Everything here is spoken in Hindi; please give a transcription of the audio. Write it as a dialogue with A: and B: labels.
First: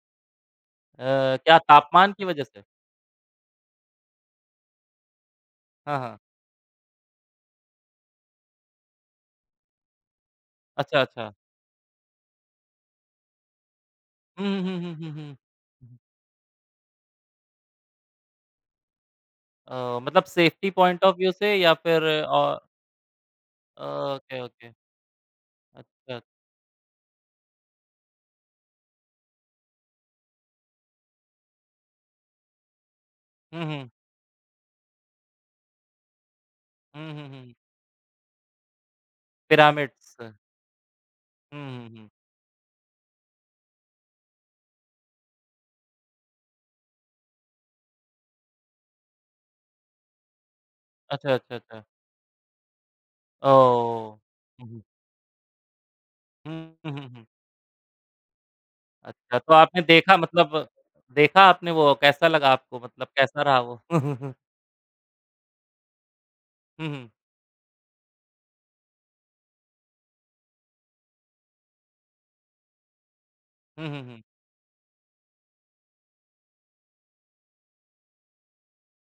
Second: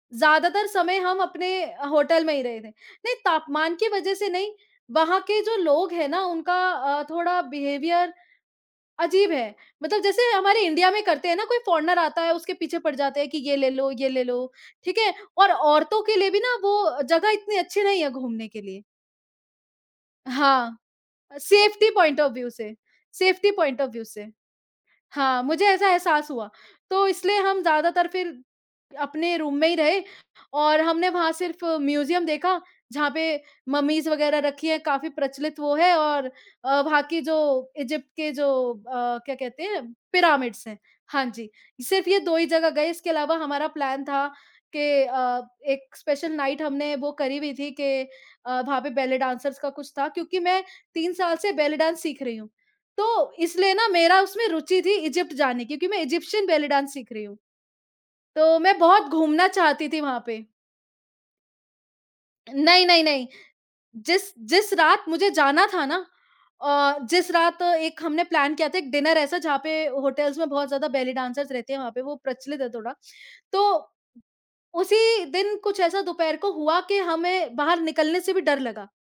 A: ज़्यादातर समय
B: अ,
A: हम अपने
B: क्या
A: अ,
B: तापमान की
A: होटल में ही
B: वजह
A: रहे
B: से?
A: थे। नहीं, तापमान की वजह से नहीं। वहाँ के जो लोग
B: हाँ,
A: हैं
B: हाँ।
A: ना, उनका अ, थोड़ा बिहेवियर अजीब है। मतलब जैसे हमारे इंडिया
B: अच्छा,
A: में करते
B: अच्छा।
A: हैं ना, कोई फ़ॉरेनर आता है, उसके पीछे पड़ जाते हैं कि, "ये ले लो, ये ले
B: हुँ,
A: लो।"
B: हुँ, हुँ,
A: ठीक
B: हुँ, हुँ,
A: है,
B: हुँ।
A: और औरतों के लिए भी ना, वो जगह इतनी अच्छी नहीं है घूमने के लिए।
B: अ, मतलब सेफ्टी
A: हाँ।
B: पॉइंट ऑफ व्यू
A: अ,
B: से या
A: सेफ्टी
B: फिर
A: पॉइंट ऑफ
B: औ
A: व्यू से, सेफ्टी पॉइंट ऑफ व्यू से।
B: Okay, okay.
A: हाँ, मुझे ऐसा
B: अच्छा।
A: एहसास हुआ। तो इसलिए हम ज़्यादातर फिर अपने रूम में ही रहे और हमने वहाँ सिर्फ़ म्यूज़ियम देखा, जहाँ पे
B: हुँ, हुँ।
A: मम्मीज़ वगैरह रखी हैं, काफ़ी प्रचलित वो है और अ, वहाँ
B: हुँ,
A: की
B: हुँ, हुँ।
A: जो इजिप्ट के जो अ, क्या कहते हैं,
B: पिरामिड्स।
A: पिरामिड्स हैं। हाँ जी।
B: हुँ, हुँ, हुँ।
A: सिर्फ़ ये 2 ही जगह गए। इसके अलावा हमारा प्लान था कि अ, एक स्पेशल नाइट हमने बुक करी हुई थी कि अ, वहाँ पे बेली डांसर्स का कुछ था, क्योंकि मैं 3
B: अच्छा,
A: साल से
B: अच्छा,
A: बेली
B: अच्छा।
A: डांस सीख रही हूँ। तो इसलिए ना,
B: ओह!
A: मेरा उसमें
B: हुँ, हुँ।
A: रुचि थी इजिप्ट जाने की, क्योंकि मैं इजिप्शियन बेली
B: हुँ,
A: डांस
B: उहुँ,
A: सीख रही
B: हुँ।
A: हूँ। तो मैं बहुत
B: अच्छा,
A: घूमना
B: तो आपने
A: चाहती थी
B: देखा
A: वहाँ पे।
B: मतलब देखा आपने वो? कैसा लगा आपको
A: नहीं, नहीं,
B: मतलब
A: नहीं,
B: कैसा रहा वो?
A: जिस जिस रात मुझे जाना था ना
B: हुँ,
A: अ,
B: हुँ।
A: जिस रात एक हमने प्लान किया था, एक डिनर ऐसा, जहाँ पे होटल्स में बहुत ज़्यादा बेली डांसर्स रहते हैं, वहाँ पे वो प्रचलित है थोड़ा। तो
B: हुँ, हुँ, हुँ।
A: उसी दिन कुछ ऐसा दोपहर को हुआ कि हमें बाहर निकलने से भी डर लगा।